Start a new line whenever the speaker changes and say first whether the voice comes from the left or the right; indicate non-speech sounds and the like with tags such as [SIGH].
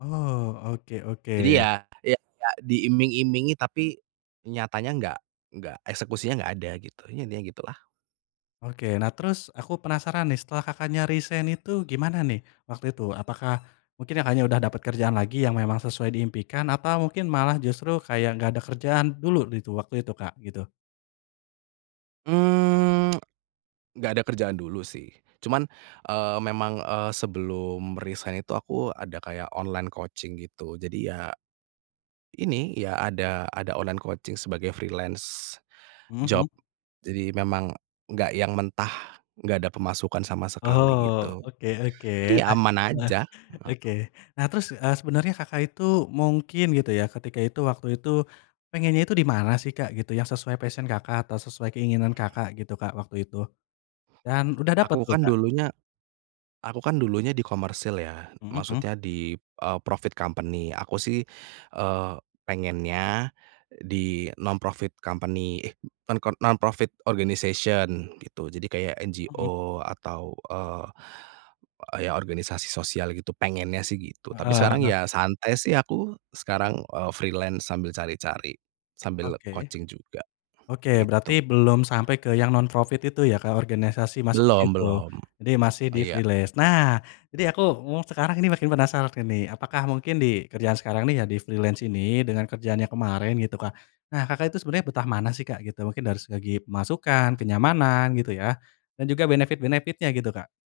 left: Oh, oke
right: Jadi
left: oke.
right: ya, iya kayak diiming-imingi tapi nyatanya enggak enggak eksekusinya enggak ada, gitu. Ya, intinya gitulah.
left: Oke. Nah, terus aku penasaran nih, setelah Kakaknya resign itu gimana nih waktu itu, apakah mungkin Kakaknya udah dapet kerjaan lagi yang memang sesuai diimpikan, atau mungkin malah justru kayak nggak ada kerjaan dulu gitu waktu itu Kak gitu?
right: Mmm, [TSK] nggak ada kerjaan dulu, sih. Cuman, eee, memang, eee, sebelum resign itu aku ada kayak online coaching gitu. Jadi ya ini, ya, ada ada online coaching sebagai freelance
left: Mhm
right: job.
left: mhm.
right: Jadi, memang nggak yang mentah nggak ada pemasukan sama sekali
left: Oh,
right: gitu.
left: oke oke.
right: Jadi,
left: Nah
right: aman
left: nah,
right: aja. Heeh.
left: oke. Nah, terus, eee, sebenernya Kakak itu mungkin gitu ya, ketika itu waktu itu pengennya itu di mana sih Kak, gitu? Yang sesuai passion Kakak, atau sesuai keinginan Kakak gitu Kak waktu itu? Dan udah dapet
right: Aku
left: tuh,
right: kan
left: Kak?
right: dulunya aku kan dulunya di komersil, ya.
left: Mhm mhm.
right: Maksudnya, di eee, profit company. Aku sih, eee, pengennya di non-profit company, eh, non-kon non-profit organization, gitu. Jadi, kayak
left: Mhm.
right: NGO atau, eee, eee, ya, organisasi sosial gitu, pengennya sih, gitu. Tapi
left: Heeh
right: sekarang
left: heeh.
right: ya santai sih aku, sekarang, eee, freelance sambil cari-cari. Sambil
left: Oke.
right: coaching juga.
left: Oke, berarti
right: Gitu.
left: belum sampai ke yang non-profit itu ya, ke organisasi masuk
right: Belum
left: situ?
right: belum.
left: Jadi, masih di
right: Iya.
left: freelance. Nah, ini aku, mmm, sekarang ini makin penasaran ini, apakah mungkin di kerjaan sekarang nih ya, di freelance ini, dengan kerjaan yang kemarin gitu Kak, nah Kakak itu sebenarnya betah mana sih Kak gitu, mungkin dari segi pemasukan, kenyamanan gitu ya, dan juga benefit-benefit-nya gitu, Kak?